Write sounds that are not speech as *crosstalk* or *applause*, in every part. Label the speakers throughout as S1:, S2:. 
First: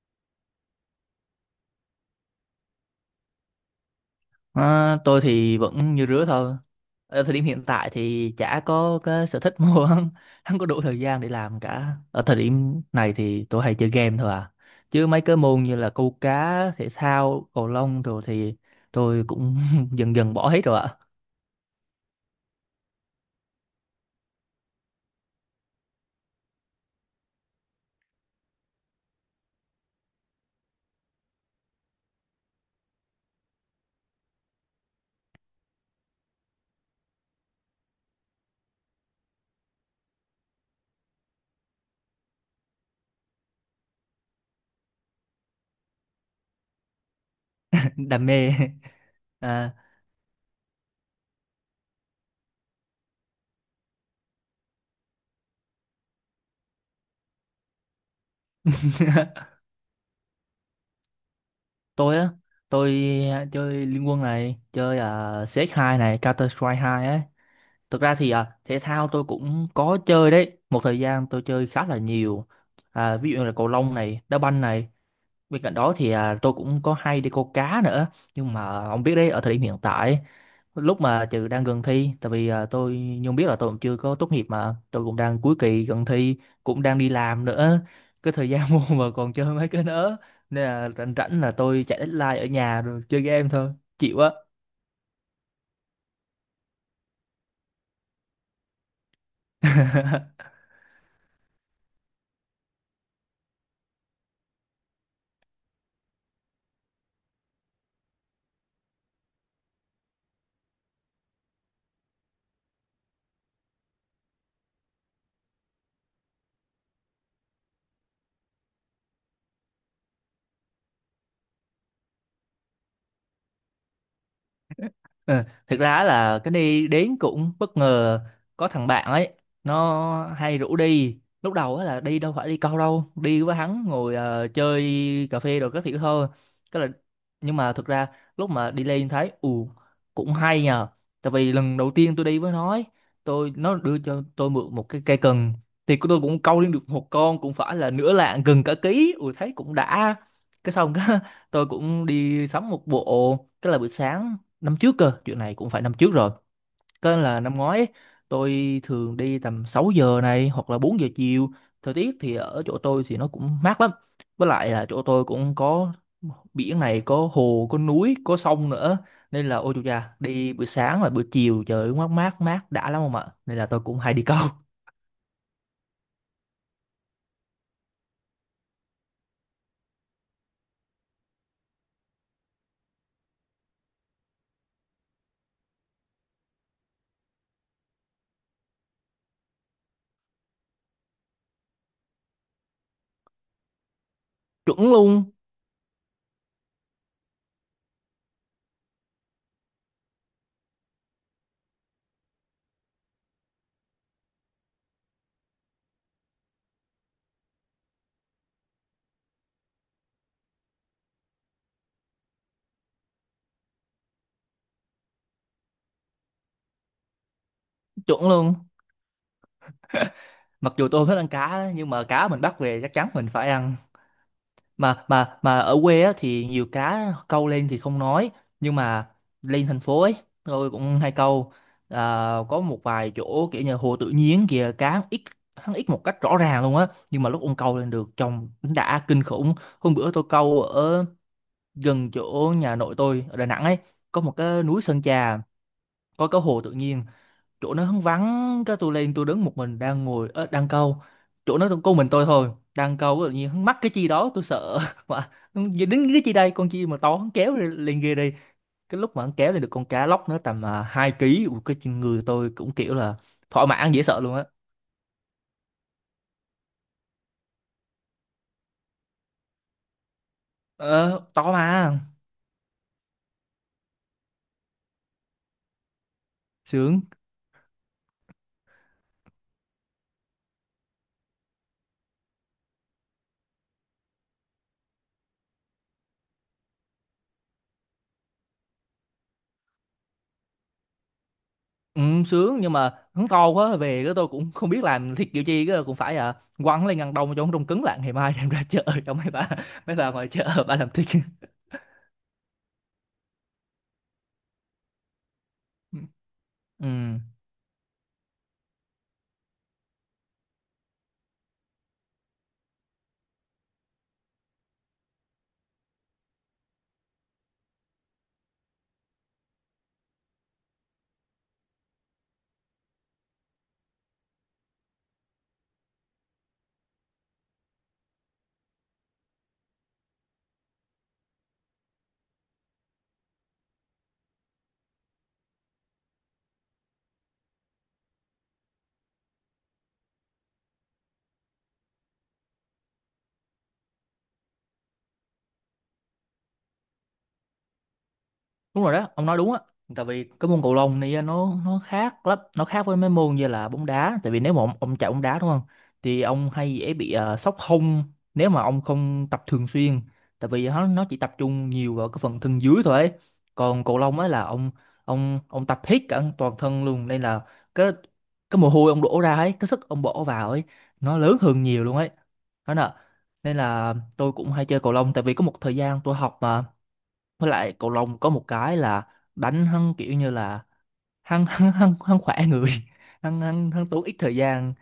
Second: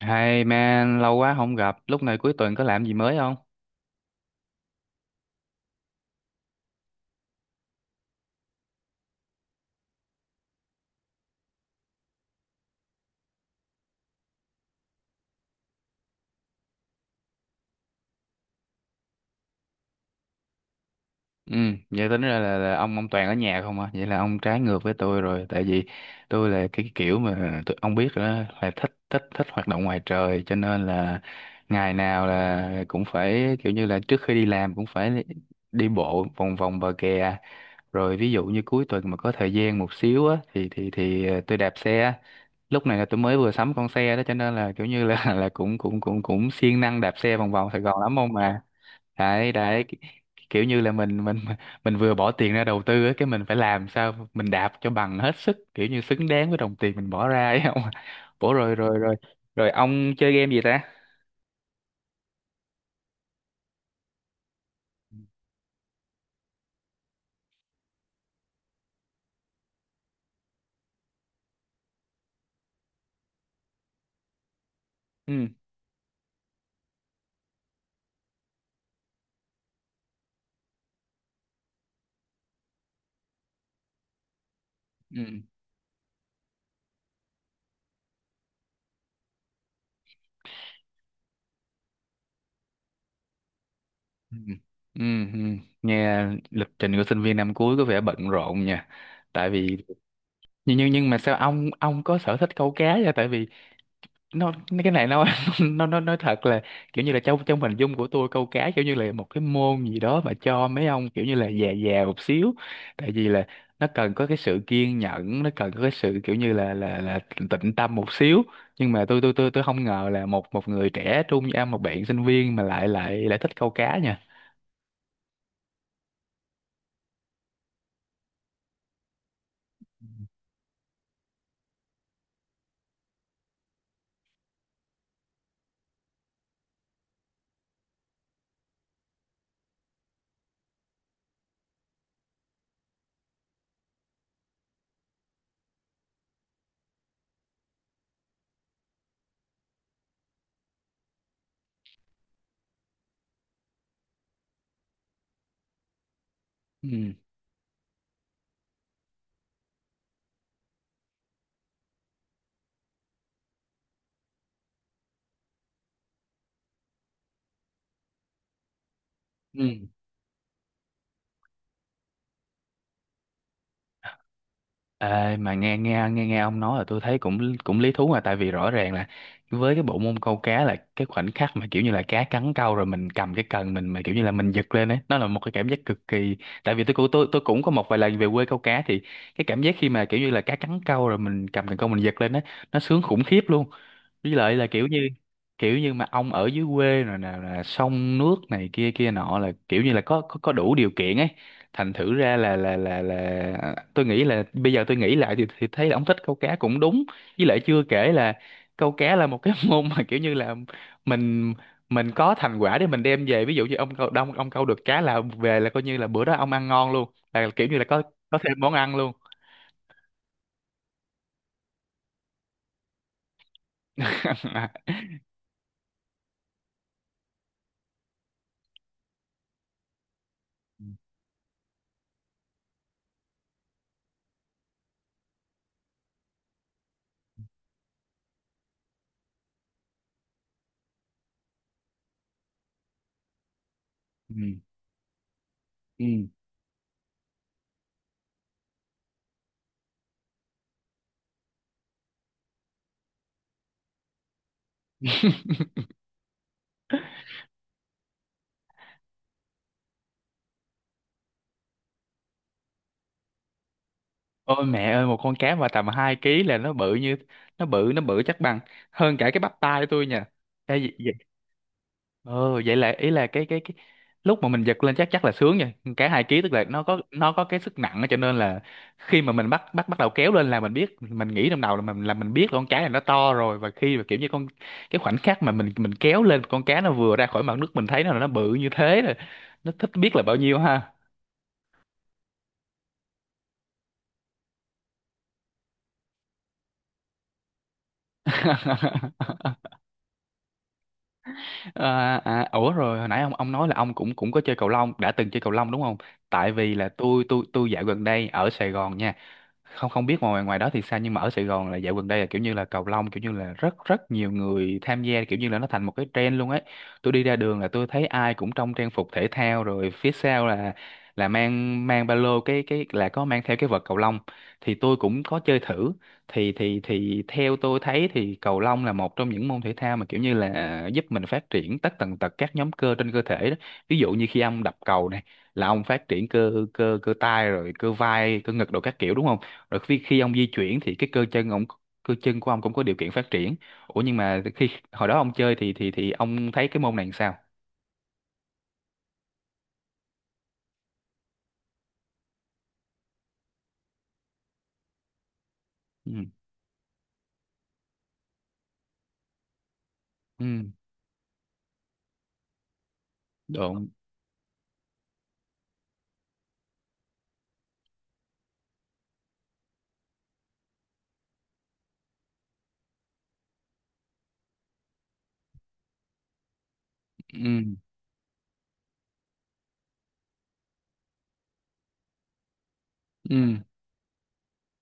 S1: Hey man, lâu quá không gặp, lúc này cuối tuần có làm gì mới không?
S2: À, tôi thì vẫn như rứa thôi. Ở thời điểm hiện tại thì chả có cái sở thích mua *laughs* không, không có đủ thời gian để làm cả. Ở thời điểm này thì tôi hay chơi game thôi à. Chứ mấy cái môn như là câu cá, thể thao, cầu lông rồi thì tôi cũng *laughs* dần dần bỏ hết rồi ạ.
S1: Ừ, vậy tính ra là ông Toàn ở nhà không à? Vậy là ông trái ngược với tôi rồi, tại vì tôi là cái kiểu mà tôi, ông biết rồi đó, là thích thích thích hoạt động ngoài trời, cho nên là ngày nào là cũng phải kiểu như là trước khi đi làm cũng phải đi bộ vòng vòng bờ kè. Rồi ví dụ như cuối tuần mà có thời gian một xíu á thì tôi đạp xe, lúc này là tôi mới vừa sắm con xe đó cho nên là kiểu như là *laughs* là cũng cũng cũng cũng siêng năng đạp xe vòng vòng Sài
S2: *laughs*
S1: Gòn lắm
S2: Đam
S1: ông
S2: mê.
S1: mà. Đấy,
S2: À,
S1: đấy, kiểu như là mình *laughs* mình vừa bỏ tiền ra đầu tư á, cái mình phải làm sao mình đạp cho bằng hết sức, kiểu như xứng đáng với đồng tiền mình bỏ ra ấy không bổ. *laughs* rồi rồi rồi
S2: *laughs*
S1: rồi ông chơi game gì ta?
S2: tôi á, tôi chơi Liên Quân này, chơi CS2 này, Counter Strike hai ấy. Thực ra thì à, thể thao tôi cũng có chơi đấy. Một thời gian tôi chơi khá là nhiều. À, ví dụ như là cầu lông này, đá banh này.
S1: Ừ,
S2: Bên cạnh đó thì à, tôi cũng có hay đi câu cá nữa. Nhưng mà ông biết đấy, ở thời điểm hiện tại, lúc mà trừ đang gần thi, tại vì à, tôi như ông biết là tôi cũng chưa có tốt nghiệp mà, tôi cũng đang
S1: ừ,
S2: cuối kỳ gần thi, cũng đang đi làm nữa. Cái thời gian *laughs* mua mà còn chơi mấy cái nữa. Nên là rảnh rảnh là tôi chạy deadline ở nhà rồi chơi game thôi. Chịu á.
S1: ừ, ừ, ừ. Nghe lịch trình của sinh viên năm cuối có vẻ bận rộn nha, tại vì
S2: *laughs*
S1: nhưng mà sao ông có sở thích câu cá vậy? Tại vì nó, cái này nó *laughs* nó nói thật là kiểu như là trong trong hình dung của tôi câu cá kiểu như là một cái môn gì đó mà cho mấy ông kiểu như là già già một xíu, tại vì là nó cần có cái sự kiên nhẫn, nó cần có cái sự kiểu như là tịnh tâm một xíu, nhưng mà tôi không ngờ là một một người trẻ trung như em, một bạn sinh viên mà lại lại lại thích câu cá nha.
S2: Ờ, thực ra á là cái đi đến cũng bất ngờ, có thằng bạn ấy nó hay rủ đi. Lúc đầu á là đi đâu phải đi câu đâu, đi với hắn ngồi ờ, chơi cà phê rồi các thứ thôi, cái là nhưng mà thực ra lúc mà đi lên thấy ù cũng hay nhờ. Tại vì lần đầu tiên tôi đi với nó ấy, tôi nó đưa cho tôi mượn một cái cây cần thì tôi cũng câu lên được một con cũng phải là nửa lạng gần cả ký, ui thấy cũng đã, cái xong cái *laughs* tôi cũng đi sắm một bộ, cái là buổi sáng năm trước cơ, chuyện này cũng phải năm trước rồi, có
S1: Ừ,
S2: nên là năm ngoái ấy, tôi thường đi tầm 6 giờ này hoặc là 4 giờ chiều. Thời tiết thì ở chỗ tôi thì nó cũng mát lắm, với lại là chỗ tôi cũng có biển này, có hồ có núi có sông nữa, nên là ôi chú
S1: ừ.
S2: cha đi buổi sáng và buổi chiều trời ơi, mát mát mát đã lắm không ạ, nên là tôi cũng hay đi câu. *laughs*
S1: Ê, mà nghe nghe nghe nghe ông nói là tôi thấy cũng cũng lý thú, mà tại vì rõ ràng là với cái bộ môn câu cá là cái khoảnh khắc mà kiểu như là cá cắn câu rồi mình cầm cái cần mình, mà kiểu như là mình giật lên ấy, nó là một cái cảm giác cực kỳ. Tại vì tôi cũng tôi cũng có một vài lần về quê câu cá thì cái cảm giác khi mà kiểu như là cá cắn câu rồi mình cầm cần câu mình giật lên ấy, nó sướng khủng khiếp luôn. Với lại là kiểu
S2: Chuẩn
S1: như,
S2: luôn.
S1: kiểu như mà ông ở dưới quê rồi nè, là sông nước này kia kia nọ, là kiểu như là có đủ điều kiện ấy, thành thử ra là à, tôi nghĩ là bây giờ tôi nghĩ lại thì thấy là ông thích câu cá cũng đúng. Với lại chưa kể là câu cá là một cái *laughs* môn mà kiểu như là mình mình có thành quả để mình đem về, ví dụ như ông câu đông ông câu được cá là về là coi như là bữa đó ông ăn ngon luôn, là kiểu như là
S2: Chuẩn
S1: có thêm
S2: luôn,
S1: món ăn luôn.
S2: mặc dù tôi không thích ăn cá nhưng mà cá mình bắt về chắc chắn mình phải ăn.
S1: *laughs*
S2: Mà ở quê á, thì nhiều cá câu lên thì không nói, nhưng mà lên thành phố ấy tôi cũng hay câu. À, có một vài chỗ kiểu như hồ tự nhiên kìa cá hắn ít, hắn ít một cách rõ ràng luôn á, nhưng mà lúc ông câu lên được trông đã kinh khủng. Hôm bữa tôi câu ở gần chỗ nhà nội tôi ở Đà Nẵng ấy, có một
S1: Ừ.
S2: cái núi Sơn Trà,
S1: Ừ.
S2: có cái hồ tự nhiên, chỗ nó hắn vắng, cái tôi lên tôi đứng một mình đang ngồi ờ, đang câu, chỗ nó có mình tôi thôi đang câu, tự nhiên hắn mắc cái chi đó tôi sợ *laughs* mà hắn đến cái chi đây, con chi mà to hắn kéo lên lên ghê đi. Cái lúc mà hắn kéo lên được con cá lóc nó tầm 2 kg. Ui, cái người tôi cũng kiểu là thỏa mãn dễ sợ luôn á.
S1: Ôi mẹ ơi, một con cá mà tầm 2 ký là nó bự như, nó bự, nó bự chắc bằng hơn cả cái bắp tay tôi nha. Ê, vậy, vậy.
S2: Ờ, to mà.
S1: Ờ vậy là ý là cái lúc mà mình giật lên chắc chắc là sướng rồi. Con cá 2 kg tức là nó có,
S2: Sướng.
S1: nó có cái sức nặng á, cho nên là khi mà mình bắt bắt bắt đầu kéo lên là mình biết, mình nghĩ trong đầu là mình, là mình biết là con cá này nó to rồi, và khi mà kiểu như con, cái khoảnh khắc mà mình kéo lên con cá nó vừa ra khỏi mặt nước mình thấy nó là nó bự như thế rồi. Nó thích biết là bao nhiêu ha.
S2: Ừ, sướng nhưng mà hắn to quá về cái tôi cũng không biết làm thịt kiểu chi, cái cũng phải à quăng lên ngăn đông cho nó đông cứng lại, ngày mai đem ra chợ *laughs* cho mấy bà, mấy bà ngoài chợ bà làm thịt.
S1: À, à, ủa rồi hồi nãy ông nói là ông cũng cũng có chơi cầu lông, đã từng chơi cầu lông đúng không? Tại vì
S2: *laughs*
S1: là
S2: Ừ.
S1: tôi dạo gần đây ở Sài Gòn nha, không không biết ngoài ngoài đó thì sao, nhưng mà ở Sài Gòn là dạo gần đây là kiểu như là cầu lông kiểu như là rất rất nhiều người tham gia, kiểu như là nó thành một cái trend luôn ấy. Tôi đi ra đường là tôi thấy ai cũng trong trang phục thể thao, rồi phía sau là mang mang ba lô, cái là có mang theo cái vợt cầu lông. Thì tôi cũng có chơi thử, thì thì theo tôi thấy thì cầu lông là một trong những môn thể thao mà kiểu như là giúp mình phát triển tất tần tật các nhóm cơ trên cơ thể đó. Ví dụ như khi ông đập cầu này, là ông phát triển cơ cơ cơ tay rồi cơ vai, cơ ngực đồ các kiểu đúng không, rồi khi khi ông di chuyển thì cái cơ chân ông, cơ chân của ông cũng có điều kiện phát triển. Ủa nhưng mà khi hồi đó ông chơi thì ông thấy cái môn này làm sao?
S2: Đúng rồi đó, ông nói đúng á. Tại vì cái môn cầu lông này á, nó khác lắm, nó khác với mấy môn như là bóng đá. Tại vì nếu mà ông chạy bóng đá đúng không,
S1: Ừ,
S2: thì ông hay dễ bị sốc hông nếu mà ông không tập thường xuyên. Tại
S1: ừ,
S2: vì nó chỉ tập trung nhiều vào cái phần thân dưới thôi ấy. Còn
S1: đúng,
S2: cầu lông á là ông, ông tập hết cả toàn thân luôn, nên là cái cái mồ hôi ông đổ ra ấy, cái sức ông bỏ vào ấy nó lớn hơn nhiều luôn ấy, đó nè. Nên là tôi cũng hay chơi cầu lông tại vì có một thời gian tôi học mà. Với lại
S1: ừ,
S2: cầu lông có một cái là đánh hắn kiểu như là hắn *laughs* hắn hắn hắn khỏe người, *laughs*
S1: ừ,
S2: hắn hắn hắn tốn ít thời gian.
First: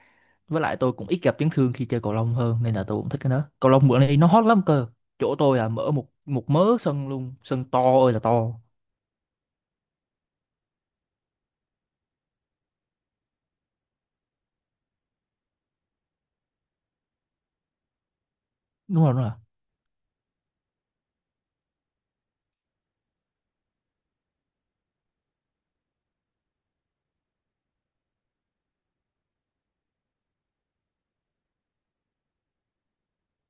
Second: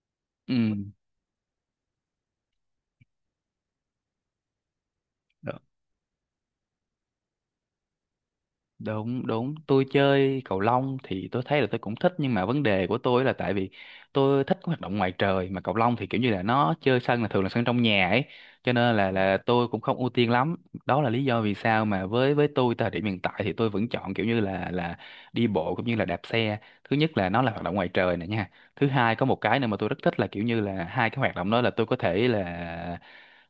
S1: ừ.
S2: Với lại tôi cũng ít gặp chấn thương khi chơi cầu lông hơn, nên là tôi cũng thích cái đó. Cầu lông bữa nay nó hot lắm cơ, chỗ tôi là mở một, một mớ sân luôn, sân to ơi là to.
S1: Đúng, đúng. Tôi chơi cầu lông thì tôi thấy là tôi cũng thích, nhưng mà vấn đề của tôi là tại vì tôi thích hoạt động ngoài trời mà cầu lông thì kiểu như là nó chơi sân là thường là sân trong nhà ấy, cho nên
S2: Đúng rồi đúng rồi.
S1: là tôi cũng không ưu tiên lắm. Đó là lý do vì sao mà với tôi thời điểm hiện tại thì tôi vẫn chọn kiểu như là đi bộ cũng như là đạp xe. Thứ nhất là nó là hoạt động ngoài trời nè nha. Thứ hai có một cái nữa mà tôi rất thích là kiểu như là hai cái hoạt động đó là tôi có thể là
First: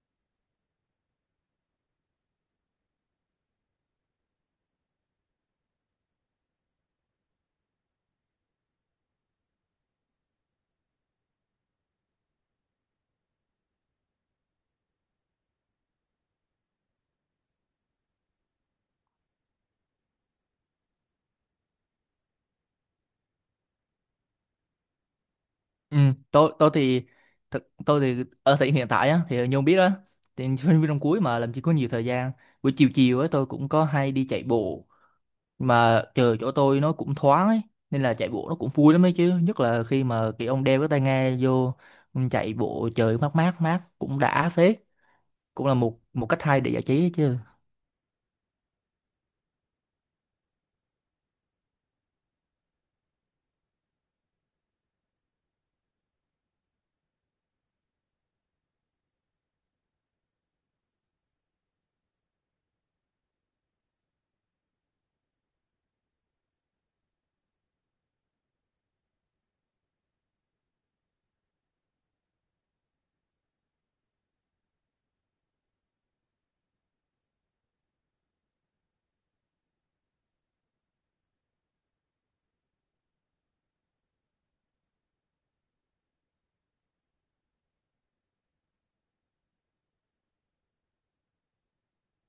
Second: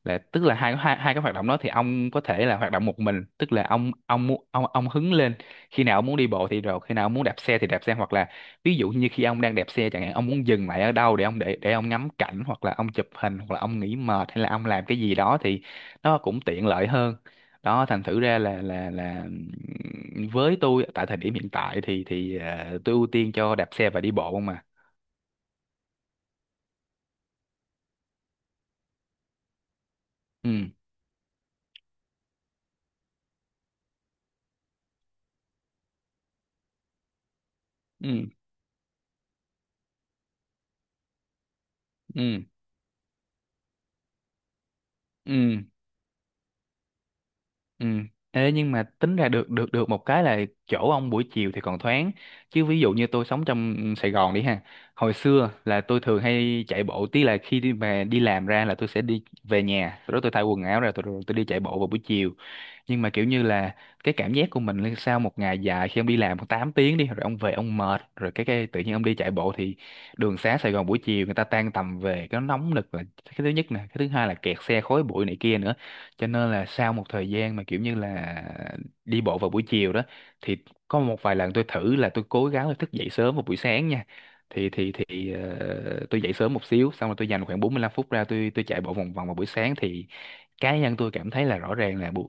S1: là tức là hai hai hai cái hoạt động đó thì ông có thể là hoạt động một mình, tức là ông mu- ông hứng lên khi nào ông muốn đi bộ thì, rồi khi nào ông muốn đạp xe thì đạp xe, hoặc là ví dụ như khi ông đang đạp xe chẳng hạn, ông muốn dừng lại ở đâu để ông, để ông ngắm cảnh hoặc là ông chụp hình hoặc là ông nghỉ mệt hay là ông làm cái gì đó thì nó cũng tiện lợi hơn. Đó, thành thử ra là với tôi tại thời điểm hiện tại thì thì tôi ưu tiên cho đạp xe và đi bộ không mà.
S2: Ừ. Tôi thì thực tôi thì ở thời điểm hiện tại á thì như ông biết á, thì
S1: Ừ,
S2: sinh viên năm cuối mà làm gì có nhiều thời gian. Buổi chiều chiều ấy tôi cũng có hay đi chạy bộ, mà trời chỗ tôi nó cũng thoáng ấy, nên là
S1: ừ,
S2: chạy bộ nó cũng vui lắm ấy chứ, nhất là khi mà cái ông đeo cái tai nghe vô, ông
S1: ừ,
S2: chạy bộ trời mát mát mát cũng đã phết.
S1: ừ,
S2: Cũng là một, một cách hay để giải trí ấy chứ.
S1: ừ. Ê, nhưng mà tính ra được được được một cái là chỗ ông buổi chiều thì còn thoáng, chứ ví dụ như tôi sống trong Sài Gòn đi ha, hồi xưa là tôi thường hay chạy bộ tí là khi đi về đi làm ra là tôi sẽ đi về nhà, sau đó tôi thay quần áo ra tôi, rồi tôi đi chạy bộ vào buổi chiều. Nhưng mà kiểu như là cái cảm giác của mình là sau một ngày dài khi ông đi làm 8 tiếng đi rồi ông về ông mệt rồi, cái tự nhiên ông đi chạy bộ thì đường xá Sài Gòn buổi chiều người ta tan tầm về, cái nóng nực là cái thứ nhất nè, cái thứ hai là kẹt xe, khói bụi này kia nữa. Cho nên là sau một thời gian mà kiểu như là đi bộ vào buổi chiều đó thì có một vài lần tôi thử là tôi cố gắng là thức dậy sớm vào buổi sáng nha, thì tôi dậy sớm một xíu xong rồi tôi dành khoảng 45 phút ra tôi chạy bộ vòng vòng vào buổi sáng thì cá nhân tôi cảm thấy là rõ ràng là bu-,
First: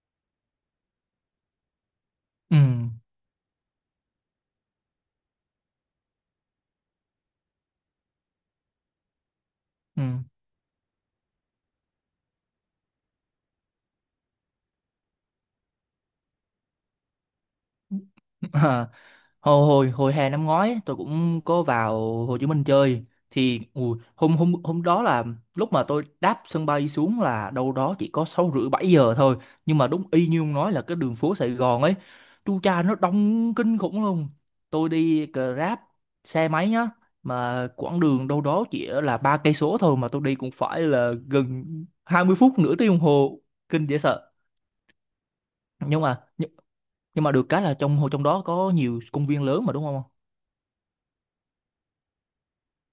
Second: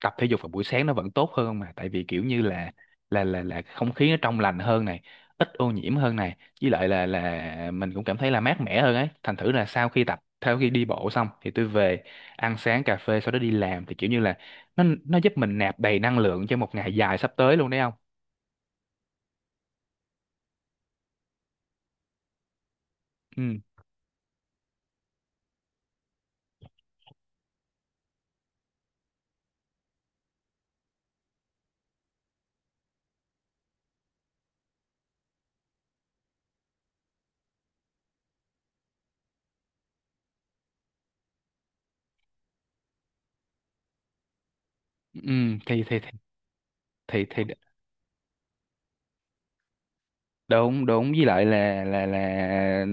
S1: tập thể dục vào buổi sáng nó vẫn tốt hơn không mà, tại vì kiểu như
S2: Ừ.
S1: là là không khí nó trong lành hơn này, ít ô nhiễm hơn này, với lại là mình cũng cảm thấy là mát mẻ hơn ấy, thành thử là sau
S2: Ừ.
S1: khi tập, sau khi đi bộ xong thì tôi về ăn sáng cà phê sau đó đi làm thì kiểu như là nó giúp mình nạp đầy năng lượng cho một ngày dài sắp tới luôn đấy không.
S2: *laughs* hồi hồi hồi hè năm ngoái ấy, tôi cũng có vào Hồ Chí Minh chơi.
S1: Ừ,
S2: Thì ui, hôm hôm hôm đó là lúc mà tôi đáp sân bay xuống là đâu đó chỉ có 6 rưỡi 7 giờ thôi, nhưng mà đúng y như ông nói là cái đường phố Sài Gòn ấy, chu cha nó đông kinh khủng luôn. Tôi đi Grab xe máy nhá, mà quãng đường đâu đó chỉ là 3 cây số thôi mà tôi đi cũng phải là gần 20 phút, nửa tiếng đồng hồ, kinh dễ sợ.
S1: ừ, thì thì
S2: nhưng mà nhưng, nhưng
S1: thì thì,
S2: mà
S1: thì
S2: được cái là trong, trong đó có nhiều công viên lớn mà đúng không.
S1: đúng, đúng, với lại là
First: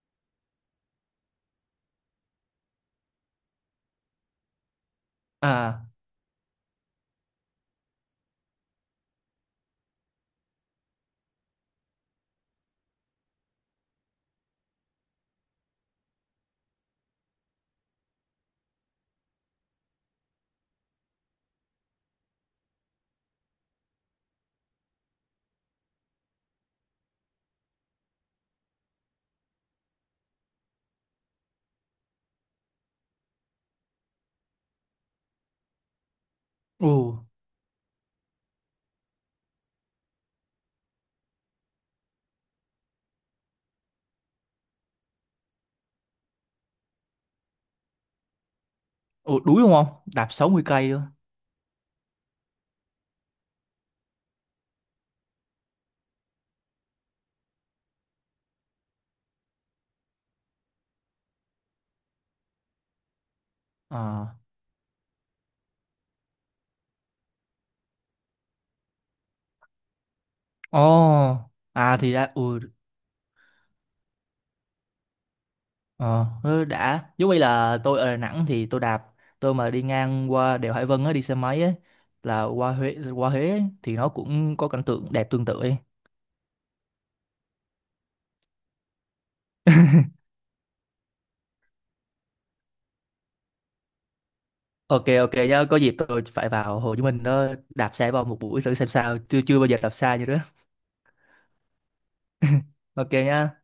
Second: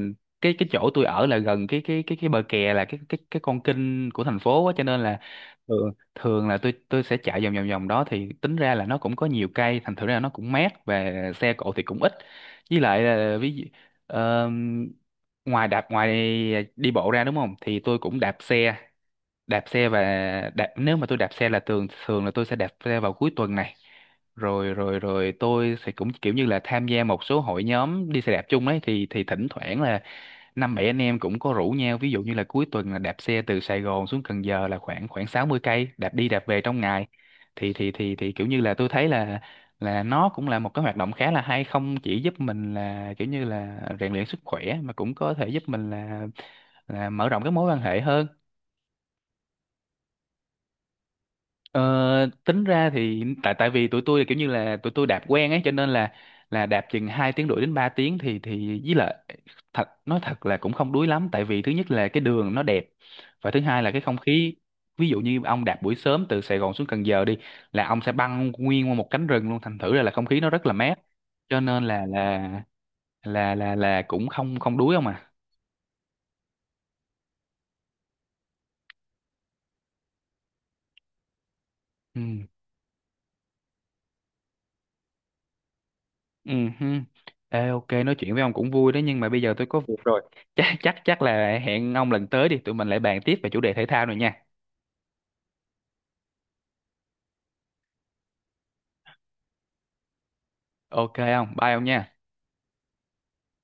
S1: cái chỗ tôi ở là gần cái bờ kè, là cái con kênh của thành phố á, cho nên là
S2: À.
S1: thường thường là tôi sẽ chạy vòng vòng vòng đó thì tính ra là nó cũng có nhiều cây, thành thử ra nó cũng mát và xe cộ thì cũng ít. Với lại là ví dụ ờ, ngoài đạp, ngoài đi bộ ra đúng không thì tôi cũng đạp xe, đạp xe và đạp, nếu mà tôi đạp xe là thường thường là tôi sẽ đạp xe vào cuối tuần này, rồi rồi rồi tôi sẽ cũng kiểu như là tham gia một số hội nhóm đi xe đạp chung ấy, thì thỉnh thoảng là năm bảy anh em cũng có rủ nhau, ví dụ như là cuối tuần là đạp xe từ Sài Gòn xuống Cần Giờ là khoảng khoảng 60 cây đạp đi đạp về trong
S2: Ồ.
S1: ngày, thì kiểu như là tôi thấy là nó cũng là một cái hoạt động khá là hay, không chỉ giúp mình là kiểu như là rèn luyện sức khỏe mà cũng có thể giúp mình là mở rộng cái mối quan hệ hơn.
S2: Ồ đuối đúng không? Đạp 60 cây luôn.
S1: Ờ, tính ra thì tại tại vì tụi tôi là kiểu như là tụi tôi đạp quen ấy cho nên là đạp chừng 2 tiếng rưỡi đến 3 tiếng thì với lại thật nói thật là cũng không đuối lắm, tại vì thứ nhất là cái đường nó đẹp và thứ hai là cái không
S2: Ờ.
S1: khí, ví dụ như ông đạp buổi sớm từ Sài Gòn xuống Cần Giờ đi là ông sẽ băng nguyên qua một cánh rừng luôn, thành thử ra là không khí nó rất là
S2: Ồ.
S1: mát, cho nên
S2: À
S1: là
S2: thì đã.
S1: là
S2: Ừ
S1: là là là cũng không không đuối ông à.
S2: ờ ừ, đã. Giống như là tôi ở Đà Nẵng thì tôi đạp, tôi mà đi ngang qua đèo Hải Vân á đi xe máy ấy là
S1: Ừ.
S2: qua Huế, qua Huế ấy, thì nó cũng có cảnh tượng đẹp tương tự ấy.
S1: Ừ, hừ. Ê, ok nói chuyện với ông cũng vui đó nhưng mà bây giờ tôi có việc rồi, chắc chắc chắc là hẹn ông lần tới đi tụi mình lại bàn tiếp về chủ đề thể thao này nha.
S2: Ok ok nhá, có dịp tôi phải vào Hồ Chí Minh đó, đạp xe vào một buổi thử xem sao. Chưa chưa bao giờ đạp xa như đó.
S1: Ok ông bye ông nha.
S2: Ok nhá.